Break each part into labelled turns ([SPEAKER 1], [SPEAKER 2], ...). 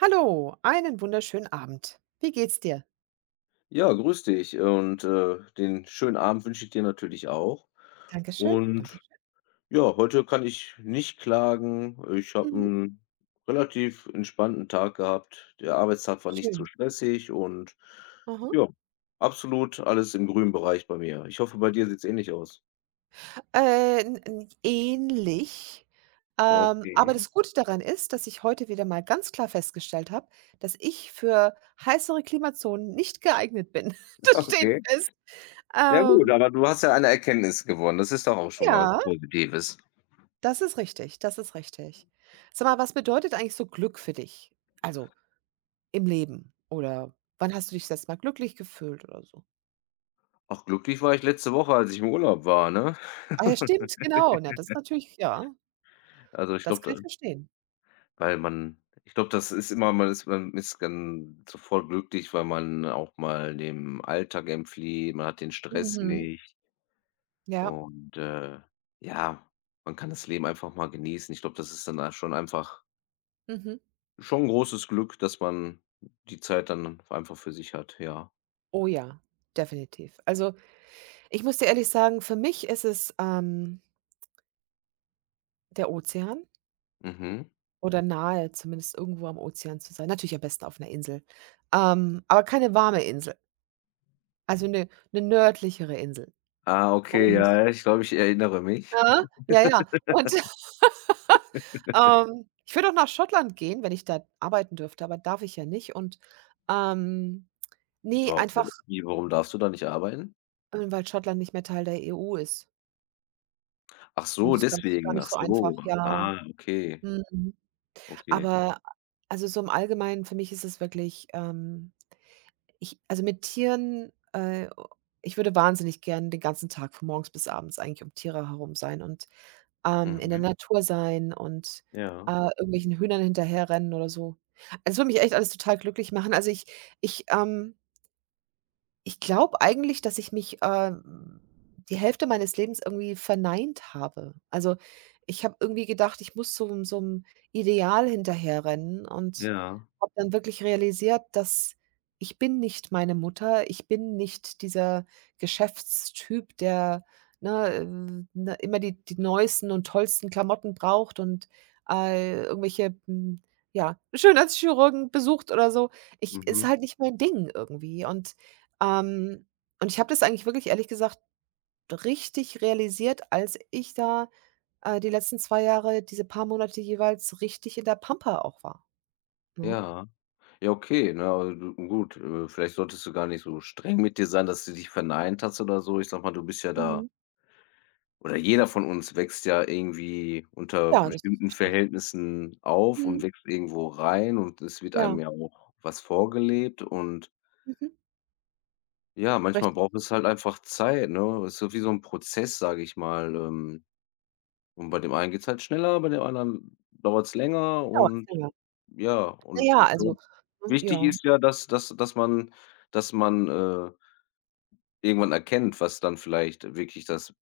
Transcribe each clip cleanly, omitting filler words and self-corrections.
[SPEAKER 1] Hallo, einen wunderschönen Abend. Wie geht's dir?
[SPEAKER 2] Ja, grüß dich und, den schönen Abend wünsche ich dir natürlich auch.
[SPEAKER 1] Dankeschön.
[SPEAKER 2] Und
[SPEAKER 1] Dankeschön.
[SPEAKER 2] ja, heute kann ich nicht klagen. Ich habe
[SPEAKER 1] Mhm.
[SPEAKER 2] einen relativ entspannten Tag gehabt. Der Arbeitstag war nicht zu
[SPEAKER 1] Schön.
[SPEAKER 2] stressig und
[SPEAKER 1] Aha.
[SPEAKER 2] ja, absolut alles im grünen Bereich bei mir. Ich hoffe, bei dir sieht's ähnlich aus.
[SPEAKER 1] N n ähnlich, aber
[SPEAKER 2] Okay,
[SPEAKER 1] das Gute daran ist, dass ich heute wieder mal ganz klar festgestellt habe, dass ich für heißere Klimazonen nicht geeignet bin. Das steht
[SPEAKER 2] okay.
[SPEAKER 1] fest.
[SPEAKER 2] Ja gut,
[SPEAKER 1] Ähm,
[SPEAKER 2] aber du hast ja eine Erkenntnis gewonnen. Das ist doch auch schon mal was
[SPEAKER 1] ja,
[SPEAKER 2] Positives.
[SPEAKER 1] das ist richtig, das ist richtig. Sag mal, was bedeutet eigentlich so Glück für dich? Also, im Leben oder wann hast du dich das letzte Mal glücklich gefühlt oder so?
[SPEAKER 2] Auch glücklich war ich letzte Woche, als ich im Urlaub war, ne?
[SPEAKER 1] Ah ja, stimmt, genau. Na, das ist natürlich, ja,
[SPEAKER 2] Also, ich
[SPEAKER 1] das
[SPEAKER 2] glaube,
[SPEAKER 1] kann ich
[SPEAKER 2] da
[SPEAKER 1] verstehen.
[SPEAKER 2] Weil man ich glaube, das ist immer man ist dann sofort glücklich, weil man auch mal dem Alltag entflieht, man hat den Stress
[SPEAKER 1] Mhm.
[SPEAKER 2] nicht
[SPEAKER 1] Ja,
[SPEAKER 2] und, ja, man kann das Leben einfach mal genießen. Ich glaube, das ist dann a schon einfach
[SPEAKER 1] mhm.
[SPEAKER 2] schon ein großes Glück, dass man die Zeit dann einfach für sich hat, ja.
[SPEAKER 1] Oh ja, definitiv. Also, ich muss dir ehrlich sagen, für mich ist es, der Ozean
[SPEAKER 2] Mhm.
[SPEAKER 1] oder nahe zumindest irgendwo am Ozean zu sein. Natürlich am besten auf 'ner Insel, aber keine warme Insel, also 'ne nördlichere Insel
[SPEAKER 2] Ah, okay,
[SPEAKER 1] und,
[SPEAKER 2] ja, ja, ich glaube, ich erinnere mich.
[SPEAKER 1] ne? Ja, ja. Und, ich würde auch nach Schottland gehen, wenn ich da arbeiten dürfte, aber darf ich ja nicht, und, ähm, ne, einfach,
[SPEAKER 2] Warum darfst du da nicht arbeiten?
[SPEAKER 1] Weil Schottland nicht mehr Teil der EU ist
[SPEAKER 2] Ach
[SPEAKER 1] und
[SPEAKER 2] so,
[SPEAKER 1] das ganz gar
[SPEAKER 2] deswegen.
[SPEAKER 1] nicht
[SPEAKER 2] Ach
[SPEAKER 1] so einfach,
[SPEAKER 2] so.
[SPEAKER 1] ja.
[SPEAKER 2] Ah, okay,
[SPEAKER 1] Mhm.
[SPEAKER 2] okay.
[SPEAKER 1] Aber, also, so im Allgemeinen für mich ist es wirklich, ich, also, mit Tieren, ich würde wahnsinnig gern den ganzen Tag von morgens bis abends eigentlich um Tiere herum sein und, in der
[SPEAKER 2] Mhm.
[SPEAKER 1] Natur sein und,
[SPEAKER 2] Ja,
[SPEAKER 1] äh, irgendwelchen Hühnern hinterherrennen oder so. Also, es würde mich echt alles total glücklich machen. Also, ich, ähm ich glaube eigentlich, dass ich mich, die Hälfte meines Lebens irgendwie verneint habe. Also, ich habe irgendwie gedacht, ich muss so 'nem Ideal hinterherrennen und
[SPEAKER 2] ja.
[SPEAKER 1] habe dann wirklich realisiert, dass ich bin nicht meine Mutter, ich bin nicht dieser Geschäftstyp, der, ne, ne, immer die neuesten und tollsten Klamotten braucht und, irgendwelche, ja, Schönheitschirurgen besucht oder so. Ich ist
[SPEAKER 2] Mhm.
[SPEAKER 1] halt nicht mein Ding irgendwie ähm, und ich habe das eigentlich wirklich, ehrlich gesagt, richtig realisiert, als ich da, die letzten 2 Jahre, diese paar Monate jeweils richtig in der Pampa auch war, ne?
[SPEAKER 2] Ja. Ja, okay, ne, aber du gut, vielleicht solltest du gar nicht so streng mit dir sein, dass du dich verneint hast oder so. Ich sag mal, du bist ja da
[SPEAKER 1] Mhm.
[SPEAKER 2] oder jeder von uns wächst ja irgendwie unter
[SPEAKER 1] Ja, das ist
[SPEAKER 2] bestimmten
[SPEAKER 1] richtig.
[SPEAKER 2] Verhältnissen auf
[SPEAKER 1] Mhm,
[SPEAKER 2] und wächst irgendwo rein und es wird
[SPEAKER 1] ja,
[SPEAKER 2] einem ja auch was vorgelebt und
[SPEAKER 1] mhm,
[SPEAKER 2] ja, manchmal
[SPEAKER 1] richtig.
[SPEAKER 2] braucht es halt einfach Zeit, ne? Es ist so wie so ein Prozess, sage ich mal, und bei dem einen geht's halt schneller, bei dem anderen dauert's länger
[SPEAKER 1] Dauert's
[SPEAKER 2] und
[SPEAKER 1] länger.
[SPEAKER 2] ja,
[SPEAKER 1] Na
[SPEAKER 2] und
[SPEAKER 1] ja,
[SPEAKER 2] ich
[SPEAKER 1] also,
[SPEAKER 2] glaube
[SPEAKER 1] ne,
[SPEAKER 2] wichtig
[SPEAKER 1] ja.
[SPEAKER 2] ist ja, dass man irgendwann erkennt, was dann vielleicht wirklich das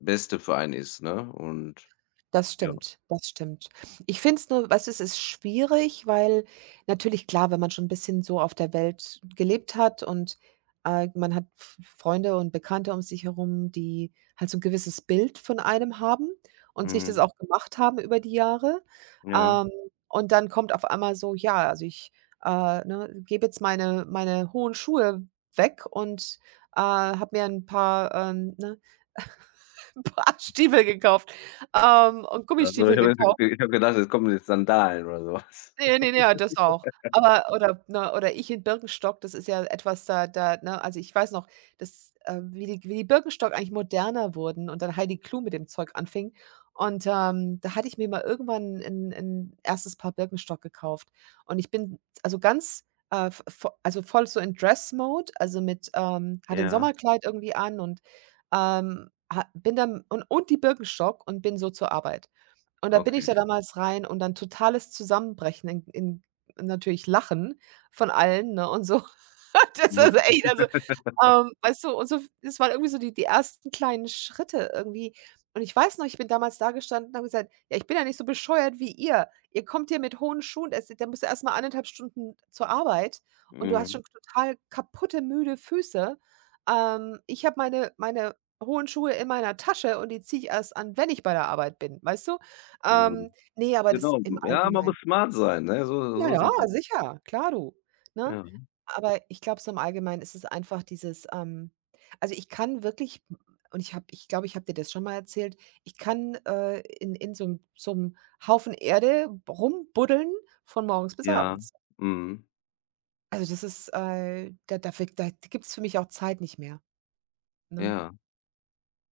[SPEAKER 2] Beste für einen ist, ne? Und
[SPEAKER 1] Das
[SPEAKER 2] ja,
[SPEAKER 1] stimmt, das stimmt. Ich finde es nur, was ist, es ist schwierig, weil, natürlich klar, wenn man schon ein bisschen so auf der Welt gelebt hat und, man hat F Freunde und Bekannte um sich herum, die halt so ein gewisses Bild von einem haben und sich das
[SPEAKER 2] mhm,
[SPEAKER 1] auch gemacht haben über die Jahre.
[SPEAKER 2] ja.
[SPEAKER 1] Ähm, und dann kommt auf einmal so: „Ja, also ich, ne, gebe jetzt meine hohen Schuhe weg und, habe mir ein paar, ne“ paar Stiefel gekauft, und
[SPEAKER 2] Also, ich
[SPEAKER 1] Gummistiefel
[SPEAKER 2] habe jetzt
[SPEAKER 1] gekauft.
[SPEAKER 2] ich habe gedacht, jetzt kommen jetzt Sandalen oder sowas.
[SPEAKER 1] Ne, ne, ne, das auch. Aber oder ne, oder ich in Birkenstock, das ist ja etwas, da da ne, also, ich weiß noch, dass, wie die Birkenstock eigentlich moderner wurden und dann Heidi Klum mit dem Zeug anfing. Und, da hatte ich mir mal irgendwann 'n 'n 1. Paar Birkenstock gekauft. Und ich bin, also, ganz, v vo also, voll so in Dress Mode, also, mit, hatte 'n
[SPEAKER 2] Ja,
[SPEAKER 1] Sommerkleid irgendwie an und, ha bin dann und die Birkenstock, und bin so zur Arbeit. Und da bin ich
[SPEAKER 2] okay.
[SPEAKER 1] da damals rein und dann totales Zusammenbrechen in, natürlich, Lachen von allen, ne, und so. Das
[SPEAKER 2] Mhm,
[SPEAKER 1] ist echt, also, weißt du, und so, das waren irgendwie so die ersten kleinen Schritte irgendwie. Und ich weiß noch, ich bin damals da gestanden und habe gesagt: „Ja, ich bin ja nicht so bescheuert wie ihr. Ihr kommt hier mit hohen Schuhen, es da musst du erst mal 1,5 Stunden zur Arbeit und du hast
[SPEAKER 2] mhm,
[SPEAKER 1] schon total kaputte, müde Füße. Ich habe meine hohen Schuhe in meiner Tasche und die ziehe ich erst an, wenn ich bei der Arbeit bin“, weißt du?
[SPEAKER 2] mhm.
[SPEAKER 1] Ähm, ne, aber das
[SPEAKER 2] Genau,
[SPEAKER 1] im
[SPEAKER 2] ja, man muss
[SPEAKER 1] Allgemeinen,
[SPEAKER 2] smart sein, ne? So
[SPEAKER 1] ja,
[SPEAKER 2] so
[SPEAKER 1] ja,
[SPEAKER 2] sieht's aus.
[SPEAKER 1] sicher, klar, du, ne?
[SPEAKER 2] Ja,
[SPEAKER 1] Aber ich glaube, so im Allgemeinen ist es einfach dieses, also, ich kann wirklich, und ich habe, ich glaube, ich habe dir das schon mal erzählt, ich kann, in, so 'n, Haufen Erde rumbuddeln von morgens bis
[SPEAKER 2] ja,
[SPEAKER 1] abends.
[SPEAKER 2] mhm,
[SPEAKER 1] Also, das ist, da da fehlt, da gibt's für mich auch Zeit nicht mehr, ne?
[SPEAKER 2] ja.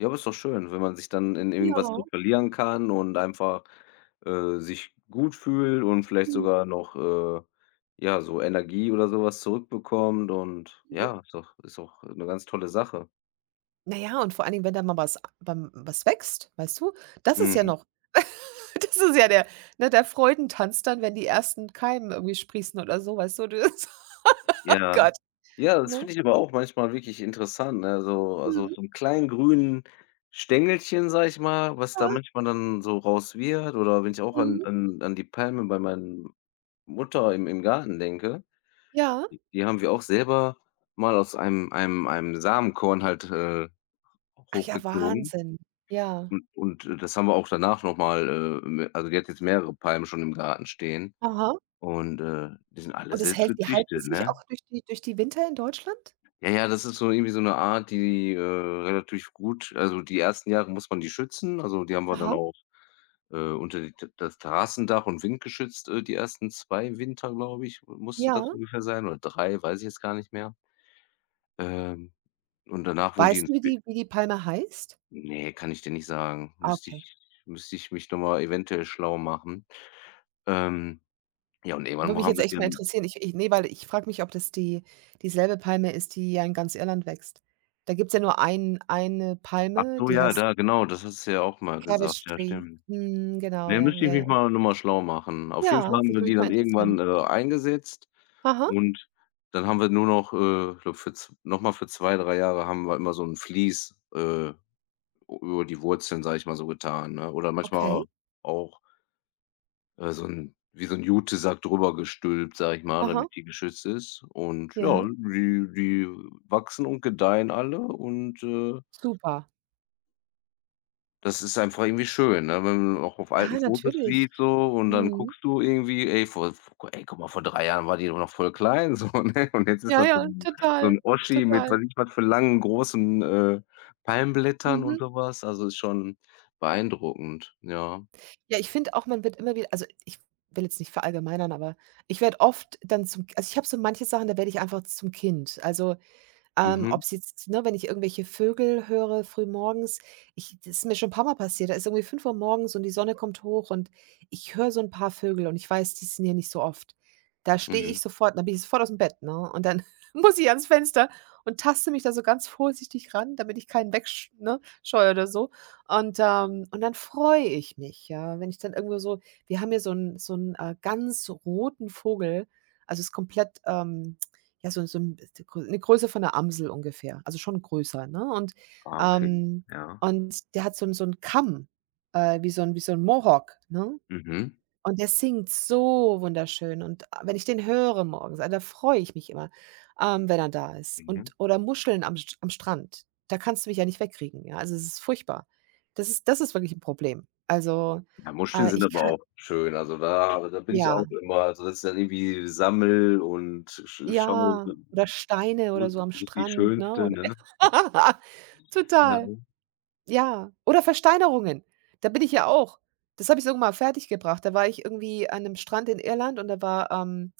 [SPEAKER 2] Ja, aber ist doch schön, wenn man sich dann in irgendwas
[SPEAKER 1] Ja.
[SPEAKER 2] so verlieren kann und einfach, sich gut fühlt und vielleicht
[SPEAKER 1] Mhm.
[SPEAKER 2] sogar noch, ja, so Energie oder sowas zurückbekommt und ja, ist doch 'ne ganz tolle Sache.
[SPEAKER 1] Na ja, und vor allen Dingen, wenn da mal was, beim was wächst, weißt du? Das ist ja
[SPEAKER 2] Mhm.
[SPEAKER 1] noch das ist ja der Freudentanz dann, wenn die ersten Keimen irgendwie sprießen oder so, weißt du? Das oh
[SPEAKER 2] Ja.
[SPEAKER 1] Gott,
[SPEAKER 2] Ja, das
[SPEAKER 1] ne?
[SPEAKER 2] finde ich aber auch manchmal wirklich interessant, ne? So also,
[SPEAKER 1] Mhm.
[SPEAKER 2] so einen kleinen grünen Stängelchen, sag ich mal, was da
[SPEAKER 1] Ja,
[SPEAKER 2] manchmal dann so raus wird oder wenn ich auch an
[SPEAKER 1] mhm.
[SPEAKER 2] an die Palme bei meiner Mutter im im Garten denke.
[SPEAKER 1] Ja.
[SPEAKER 2] Die die haben wir auch selber mal aus einem einem Samenkorn halt,
[SPEAKER 1] Ach ja,
[SPEAKER 2] hochgezogen
[SPEAKER 1] Wahnsinn. Ja.
[SPEAKER 2] und das haben wir auch danach noch mal, m also die hat jetzt mehrere Palmen schon im Garten stehen
[SPEAKER 1] Aha.
[SPEAKER 2] und, die sind alle
[SPEAKER 1] Und, es
[SPEAKER 2] selbst
[SPEAKER 1] hält die halten
[SPEAKER 2] gezüchtet,
[SPEAKER 1] sich
[SPEAKER 2] ne?
[SPEAKER 1] auch durch die Winter in Deutschland?
[SPEAKER 2] Ja, ja, das ist so irgendwie so 'ne Art, die, relativ gut also die ersten Jahre muss man die schützen, also die haben wir dann
[SPEAKER 1] Aha.
[SPEAKER 2] auch, unter die T das Terrassendach und windgeschützt, die ersten 2 Winter, glaube ich, musste das
[SPEAKER 1] Ja.
[SPEAKER 2] ungefähr sein oder 3 weiß ich jetzt gar nicht mehr. Ähm, und danach wurden die
[SPEAKER 1] Weißt du,
[SPEAKER 2] ins
[SPEAKER 1] wie
[SPEAKER 2] Be
[SPEAKER 1] die, Palme heißt?
[SPEAKER 2] ne, kann ich dir nicht sagen.
[SPEAKER 1] Ah,
[SPEAKER 2] Müsste
[SPEAKER 1] okay.
[SPEAKER 2] ich müsste ich mich noch mal eventuell schlau machen. Ähm, ja, und irgendwann
[SPEAKER 1] Würde
[SPEAKER 2] wo
[SPEAKER 1] mich
[SPEAKER 2] haben
[SPEAKER 1] jetzt
[SPEAKER 2] wir die
[SPEAKER 1] echt mal
[SPEAKER 2] dann
[SPEAKER 1] interessieren. Weil ich frage mich, ob das dieselbe Palme ist, die ja in ganz Irland wächst. Da gibt's ja nur eine
[SPEAKER 2] ach
[SPEAKER 1] Palme,
[SPEAKER 2] so,
[SPEAKER 1] die
[SPEAKER 2] ja,
[SPEAKER 1] heißt
[SPEAKER 2] da, genau, das hast du ja auch mal
[SPEAKER 1] Cabbage
[SPEAKER 2] gesagt. Ja,
[SPEAKER 1] Tree.
[SPEAKER 2] stimmt.
[SPEAKER 1] Mhm, genau,
[SPEAKER 2] Ne,
[SPEAKER 1] ja,
[SPEAKER 2] müsste ich
[SPEAKER 1] ja, ja.
[SPEAKER 2] mich mal noch mal schlau machen. Auf jeden
[SPEAKER 1] Ja,
[SPEAKER 2] Fall
[SPEAKER 1] das
[SPEAKER 2] haben wir
[SPEAKER 1] würde
[SPEAKER 2] die
[SPEAKER 1] mich mal
[SPEAKER 2] dann
[SPEAKER 1] interessieren.
[SPEAKER 2] irgendwann, eingesetzt
[SPEAKER 1] Aha,
[SPEAKER 2] und dann haben wir nur noch, glaube für z noch mal für 2 3 Jahre haben wir immer so 'n Vlies, u über die Wurzeln, sage ich mal so, getan, ne? Oder manchmal
[SPEAKER 1] okay.
[SPEAKER 2] auch äh, so 'n wie so 'n Jutesack drüber gestülpt, sage ich mal,
[SPEAKER 1] Aha,
[SPEAKER 2] damit die geschützt ist. Und
[SPEAKER 1] ja,
[SPEAKER 2] ja, die die wachsen und gedeihen alle und,
[SPEAKER 1] super.
[SPEAKER 2] das ist einfach irgendwie schön, ne, wenn man auch auf
[SPEAKER 1] Ja,
[SPEAKER 2] alten Fotos
[SPEAKER 1] natürlich.
[SPEAKER 2] sieht so und dann
[SPEAKER 1] Mhm.
[SPEAKER 2] guckst du irgendwie: „Ey, vor v ey, guck mal, vor 3 Jahren war die doch noch voll klein so, ne?“ Und jetzt ist
[SPEAKER 1] Ja,
[SPEAKER 2] das
[SPEAKER 1] ja,
[SPEAKER 2] so
[SPEAKER 1] total,
[SPEAKER 2] 'n Oschi mit
[SPEAKER 1] total.
[SPEAKER 2] weiß ich was für langen, großen, Palmblättern
[SPEAKER 1] Mhm.
[SPEAKER 2] und so was. Also, ist schon beeindruckend, ja.
[SPEAKER 1] Ja, ich finde auch, man wird immer wieder, also, ich will jetzt nicht verallgemeinern, aber ich werde oft dann zum, also, ich habe so manche Sachen, da werde ich einfach zum Kind. Also,
[SPEAKER 2] Mhm,
[SPEAKER 1] ob es jetzt, ne, wenn ich irgendwelche Vögel höre früh morgens, ich das ist mir schon ein paar mal passiert, da ist irgendwie 5 Uhr morgens und die Sonne kommt hoch und ich höre so ein paar Vögel und ich weiß, die sind hier nicht so oft. Da stehe
[SPEAKER 2] mhm.
[SPEAKER 1] ich sofort, dann bin ich sofort aus dem Bett, ne, und dann muss ich ans Fenster und taste mich da so ganz vorsichtig ran, damit ich keinen, scheue oder so. Und dann freue ich mich, ja, wenn ich dann irgendwo so, wir haben hier so 'n, ganz roten Vogel, also, ist komplett, ja, so 'n, ist Grö 'ne Größe von 'ner Amsel ungefähr, also schon größer, ne?
[SPEAKER 2] Ah, okay.
[SPEAKER 1] Ähm
[SPEAKER 2] Ja.
[SPEAKER 1] und der hat so 'n Kamm, wie so ein Mohawk, ne?
[SPEAKER 2] Mhm.
[SPEAKER 1] Und der singt so wunderschön und, ah, wenn ich den höre morgens, ah, da freue ich mich immer, wenn er da ist.
[SPEAKER 2] Mhm.
[SPEAKER 1] Und, oder Muscheln am Strand, da kannst du mich ja nicht wegkriegen, ja? Also, es ist furchtbar. Das ist, das ist wirklich ein Problem. Also,
[SPEAKER 2] Ja, Muscheln sind
[SPEAKER 1] ich
[SPEAKER 2] aber
[SPEAKER 1] kann,
[SPEAKER 2] auch schön. Also, da da bin ich
[SPEAKER 1] ja.
[SPEAKER 2] auch immer also, das ist dann irgendwie sammel und sch schaue,
[SPEAKER 1] Ja, oder Steine
[SPEAKER 2] wo
[SPEAKER 1] oder so am
[SPEAKER 2] wo ist die
[SPEAKER 1] Strand, ne?
[SPEAKER 2] schönste,
[SPEAKER 1] Oder
[SPEAKER 2] ne? Ja,
[SPEAKER 1] total, ja. Oder Versteinerungen. Da bin ich ja auch. Das habe ich irgendwann mal fertiggebracht. Da war ich irgendwie an einem Strand in Irland und da war, ähm,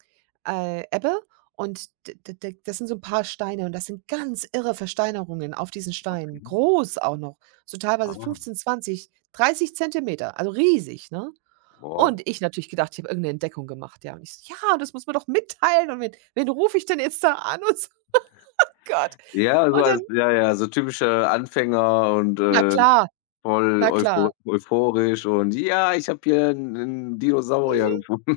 [SPEAKER 1] äh, Ebbe und d d d das sind so ein paar Steine und das sind ganz irre Versteinerungen auf diesen
[SPEAKER 2] okay.
[SPEAKER 1] Steinen. Groß auch noch, so teilweise
[SPEAKER 2] Ah,
[SPEAKER 1] 15 20 30 Zentimeter, also riesig, ne?
[SPEAKER 2] wow.
[SPEAKER 1] Und ich, natürlich, gedacht, ich habe irgendeine Entdeckung gemacht, ja. Und ich so: „Ja, das muss man doch mitteilen und wen rufe ich denn jetzt da an?“ Und so, oh Gott.
[SPEAKER 2] Ja, so
[SPEAKER 1] Und dann,
[SPEAKER 2] als ja, ja, so typischer Anfänger und,
[SPEAKER 1] na klar,
[SPEAKER 2] voll
[SPEAKER 1] na klar.
[SPEAKER 2] euphor euphorisch und: „Ja, ich habe hier einen Dinosaurier gefunden.“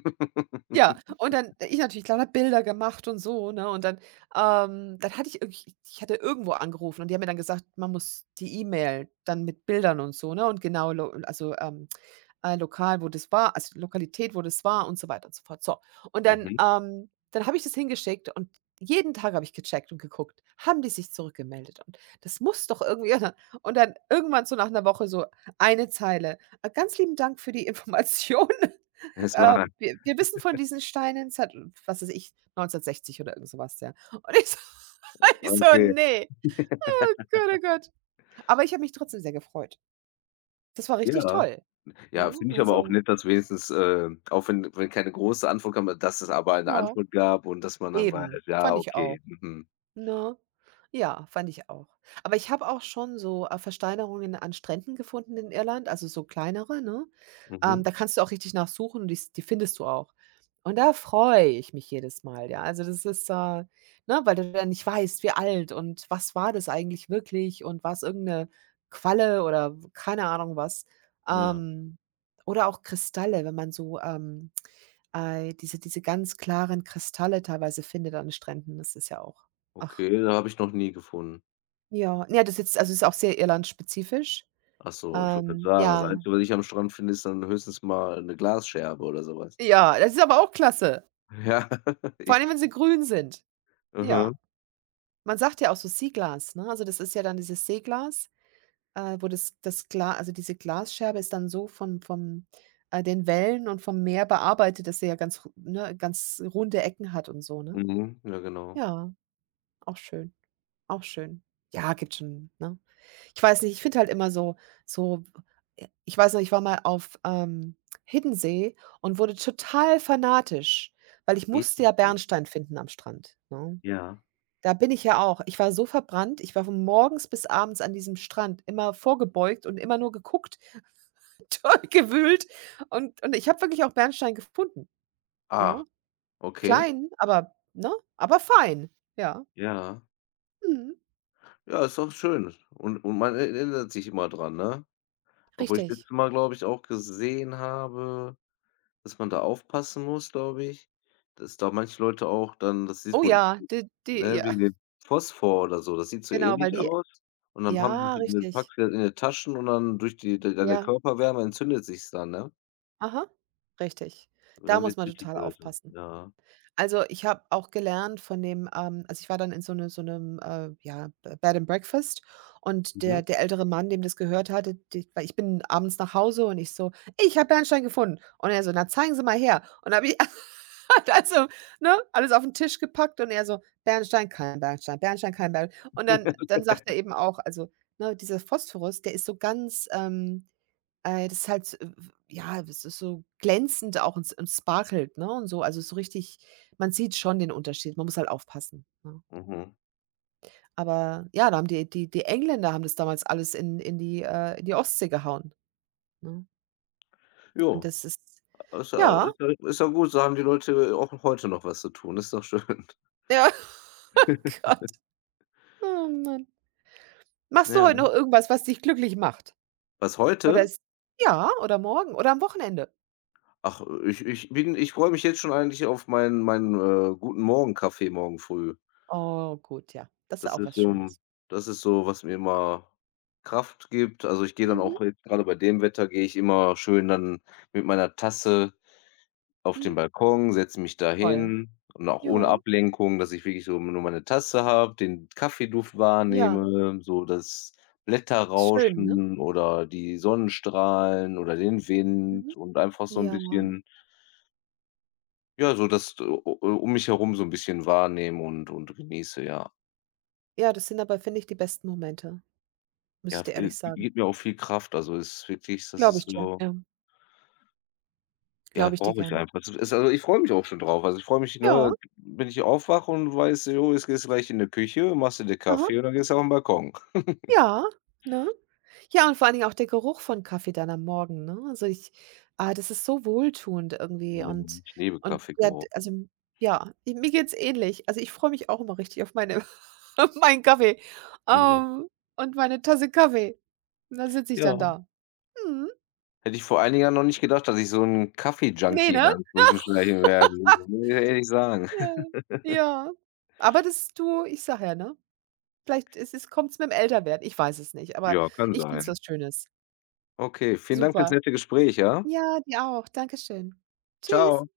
[SPEAKER 1] Ja, und dann ich natürlich lauter Bilder gemacht und so, ne? Und dann, dann hatte ich irgendwie ich hatte irgendwo angerufen und die haben mir dann gesagt, man muss die E-Mail dann mit Bildern und so, ne? Und, genau, lo also, lokal, wo das war, also Lokalität, wo das war und so weiter und so fort. So, und dann,
[SPEAKER 2] Mhm.
[SPEAKER 1] dann habe ich das hingeschickt und jeden Tag habe ich gecheckt und geguckt, haben die sich zurückgemeldet? Und das muss doch irgendwie und dann irgendwann so nach 'ner Woche so eine Zeile: ganz lieben Dank für die Information.“
[SPEAKER 2] Es war
[SPEAKER 1] wir wissen von diesen Steinen seit, was weiß ich, 1960 oder irgend so was, ja. Und ich so ich so:
[SPEAKER 2] okay,
[SPEAKER 1] „Ne, Gott, oh Gott.“ Aber ich habe mich trotzdem sehr gefreut. Das war richtig
[SPEAKER 2] ja.
[SPEAKER 1] toll, ne?
[SPEAKER 2] Ja, finde ich aber auch
[SPEAKER 1] Also,
[SPEAKER 2] nett, dass wenigstens, auch wenn wenn keine große Antwort kam, dass es aber eine
[SPEAKER 1] ja,
[SPEAKER 2] Antwort gab und dass man dann weiß,
[SPEAKER 1] eben,
[SPEAKER 2] ja,
[SPEAKER 1] fand ich auch.
[SPEAKER 2] okay, mhm,
[SPEAKER 1] Ne? Ja, fand ich auch. Aber ich habe auch schon so, Versteinerungen an Stränden gefunden in Irland, also so kleinere, ne?
[SPEAKER 2] mhm,
[SPEAKER 1] Da kannst du auch richtig nachsuchen und die findest du auch. Und da freue ich mich jedes Mal, ja. Also, das ist, ne, weil du dann nicht weißt, wie alt und was war das eigentlich wirklich und war es irgendeine Qualle oder keine Ahnung was.
[SPEAKER 2] ja,
[SPEAKER 1] Ähm, oder auch Kristalle, wenn man so, diese ganz klaren Kristalle teilweise findet an Stränden, das ist ja auch. Ach,
[SPEAKER 2] okay, da habe ich noch nie gefunden.
[SPEAKER 1] ja. Ja, das ist jetzt, also, ist auch sehr irlandspezifisch.
[SPEAKER 2] Ach so, ich wollte grad sagen, das
[SPEAKER 1] Ja.
[SPEAKER 2] Einzige, was ich am Strand finde, ist dann höchstens mal 'ne Glasscherbe oder so was.
[SPEAKER 1] Ja, das ist aber auch klasse.
[SPEAKER 2] Ja,
[SPEAKER 1] Vor
[SPEAKER 2] ich
[SPEAKER 1] allem, wenn sie grün sind.
[SPEAKER 2] mhm,
[SPEAKER 1] Ja. Man sagt ja auch so Seeglas, ne? Also, das ist ja dann dieses Seeglas, wo das das Gla also, diese Glasscherbe ist dann so von vom, den Wellen und vom Meer bearbeitet, dass sie ja ganz ru ne, ganz runde Ecken hat und so, ne?
[SPEAKER 2] mhm, ja genau.
[SPEAKER 1] Ja, auch schön. Auch schön. Ja, gibt schon, ne? Ich weiß nicht, ich finde halt immer so, so ich weiß noch, ich war mal auf, Hiddensee und wurde total fanatisch, weil ich musste ja
[SPEAKER 2] Hethensee,
[SPEAKER 1] Bernstein finden am Strand, ne?
[SPEAKER 2] ja.
[SPEAKER 1] Da bin ich ja auch. Ich war so verbrannt, ich war von morgens bis abends an diesem Strand immer vorgebeugt und immer nur geguckt, toll gewühlt und ich habe wirklich auch Bernstein gefunden, ne?
[SPEAKER 2] Ah, okay,
[SPEAKER 1] Klein, aber, ne, aber fein. Ja.
[SPEAKER 2] ja.
[SPEAKER 1] Mhm.
[SPEAKER 2] Ja, ist doch schön und man erinnert sich immer dran, ne? Obwohl ich
[SPEAKER 1] Richtig.
[SPEAKER 2] letztes Mal, glaube ich, auch gesehen habe dass man da aufpassen muss, glaube ich, dass da manche Leute auch dann das sieht
[SPEAKER 1] Oh
[SPEAKER 2] wohl,
[SPEAKER 1] ja, d die
[SPEAKER 2] ne,
[SPEAKER 1] ja.
[SPEAKER 2] wegen dem Phosphor oder so, das sieht so
[SPEAKER 1] Genau, weil
[SPEAKER 2] ähnlich
[SPEAKER 1] die,
[SPEAKER 2] aus und dann haben sie
[SPEAKER 1] ja,
[SPEAKER 2] sich in den packt
[SPEAKER 1] richtig.
[SPEAKER 2] sie dann in die Taschen und dann durch die de deine
[SPEAKER 1] Ja,
[SPEAKER 2] Körperwärme entzündet sich's dann, ne?
[SPEAKER 1] aha, richtig.
[SPEAKER 2] Und
[SPEAKER 1] Da
[SPEAKER 2] dann
[SPEAKER 1] muss
[SPEAKER 2] wird's
[SPEAKER 1] man
[SPEAKER 2] richtig
[SPEAKER 1] total
[SPEAKER 2] böse.
[SPEAKER 1] aufpassen.
[SPEAKER 2] Ja.
[SPEAKER 1] Also, ich habe auch gelernt von dem, also, ich war dann in so 'nem, ja, Be Bed and Breakfast und der
[SPEAKER 2] Mhm.
[SPEAKER 1] der ältere Mann, dem das gehört hatte, d weil ich bin abends nach Hause und ich so: „Ich habe Bernstein gefunden.“ Und er so: „Na, zeigen Sie mal her.“ Und habe ich hat, also, ne, alles auf 'n Tisch gepackt und er so: „Bernstein, kein Bernstein, Bernstein, kein Bern“ und dann sagt er eben auch, also, ne, dieser Phosphorus, der ist so ganz, das ist halt s w ja, das ist so glänzend auch und s und sparkelt, ne, und so. Also, so richtig, man sieht schon den Unterschied, man muss halt aufpassen, ne?
[SPEAKER 2] Mhm.
[SPEAKER 1] Aber ja, da haben die Engländer haben das damals alles in, die, in die Ostsee gehauen, ne? Und
[SPEAKER 2] Jo,
[SPEAKER 1] das ist,
[SPEAKER 2] ist ja
[SPEAKER 1] ja,
[SPEAKER 2] ist ja ist ja gut, so haben die Leute auch heute noch was zu tun, ist doch schön.
[SPEAKER 1] ja. Oh Gott. Oh Mann. Machst du
[SPEAKER 2] Ja.
[SPEAKER 1] heute noch irgendwas, was dich glücklich macht?
[SPEAKER 2] Was
[SPEAKER 1] Oder
[SPEAKER 2] heute?
[SPEAKER 1] ist, ja, oder morgen oder am Wochenende?
[SPEAKER 2] Ach, ich freue mich jetzt schon eigentlich auf meinen guten Morgen-Kaffee morgen früh.
[SPEAKER 1] Oh, gut, ja. Das ist ja
[SPEAKER 2] Das
[SPEAKER 1] auch
[SPEAKER 2] ist
[SPEAKER 1] was
[SPEAKER 2] so 'n
[SPEAKER 1] Schönes.
[SPEAKER 2] das ist so, was mir immer Kraft gibt. Also, ich gehe dann
[SPEAKER 1] Mhm,
[SPEAKER 2] auch jetzt grade bei dem Wetter gehe ich immer schön dann mit meiner Tasse auf
[SPEAKER 1] mhm.
[SPEAKER 2] den Balkon, setze mich da
[SPEAKER 1] Toll.
[SPEAKER 2] hin und auch ohne
[SPEAKER 1] Ja,
[SPEAKER 2] Ablenkung, dass ich wirklich so nur meine Tasse habe, den Kaffeeduft
[SPEAKER 1] ja.
[SPEAKER 2] wahrnehme, so das
[SPEAKER 1] Schön, ne?
[SPEAKER 2] Blätterrauschen oder die Sonnenstrahlen oder den
[SPEAKER 1] Mhm.
[SPEAKER 2] Wind und einfach so 'n
[SPEAKER 1] Ja.
[SPEAKER 2] bisschen ja, so das u u um mich herum so 'n bisschen wahrnehme und genieße, ja.
[SPEAKER 1] Ja, das sind aber, finde ich, die besten Momente, muss ich
[SPEAKER 2] Ja,
[SPEAKER 1] dir ehrlich sagen.
[SPEAKER 2] gibt mir auch viel Kraft. Also, ist wirklich das
[SPEAKER 1] Glaube
[SPEAKER 2] ist
[SPEAKER 1] ich dir,
[SPEAKER 2] so
[SPEAKER 1] ja.
[SPEAKER 2] ja,
[SPEAKER 1] Glaube ich dir
[SPEAKER 2] brauche ich
[SPEAKER 1] gern.
[SPEAKER 2] einfach. Das ist also, ich freue mich auch schon drauf. Also, ich freue mich,
[SPEAKER 1] Ja,
[SPEAKER 2] ne, wenn ich aufwache und weiß, jo, jetzt gehst du gleich in die Küche, machst dir 'ne
[SPEAKER 1] aha,
[SPEAKER 2] Kaffee und dann gehst du auf den Balkon.
[SPEAKER 1] ja, ne? Ja, und vor allen Dingen auch der Geruch von Kaffee dann am Morgen, ne? Also, ich ah, das ist so wohltuend irgendwie und
[SPEAKER 2] Mhm, ich liebe
[SPEAKER 1] und ja, d
[SPEAKER 2] Kaffeegeruch.
[SPEAKER 1] also, ja, i mir geht's ähnlich. Also, ich freue mich auch immer richtig auf meine auf meinen Kaffee,
[SPEAKER 2] Mhm.
[SPEAKER 1] ähm, und meine Tasse Kaffee. Und dann sitze ich dann
[SPEAKER 2] Ja.
[SPEAKER 1] da. Mhm.
[SPEAKER 2] Hätte ich vor einigen Jahren noch nicht gedacht, dass ich so 'n
[SPEAKER 1] Ne,
[SPEAKER 2] Kaffee-Junkie in
[SPEAKER 1] ne?
[SPEAKER 2] Anführungsstrichen werde, muss ich ehrlich sagen.
[SPEAKER 1] Ja, ja. Aber das, du, ich sag ja, ne? Vielleicht ist es, kommt es mit dem Älterwerden, ich weiß es nicht, aber
[SPEAKER 2] Ja, kann
[SPEAKER 1] ich finde es was
[SPEAKER 2] sein.
[SPEAKER 1] Schönes.
[SPEAKER 2] Okay, vielen Dank fürs
[SPEAKER 1] Super.
[SPEAKER 2] nette Gespräch, ja?
[SPEAKER 1] Ja, dir auch. Dankeschön. Tschüss.
[SPEAKER 2] Tschau.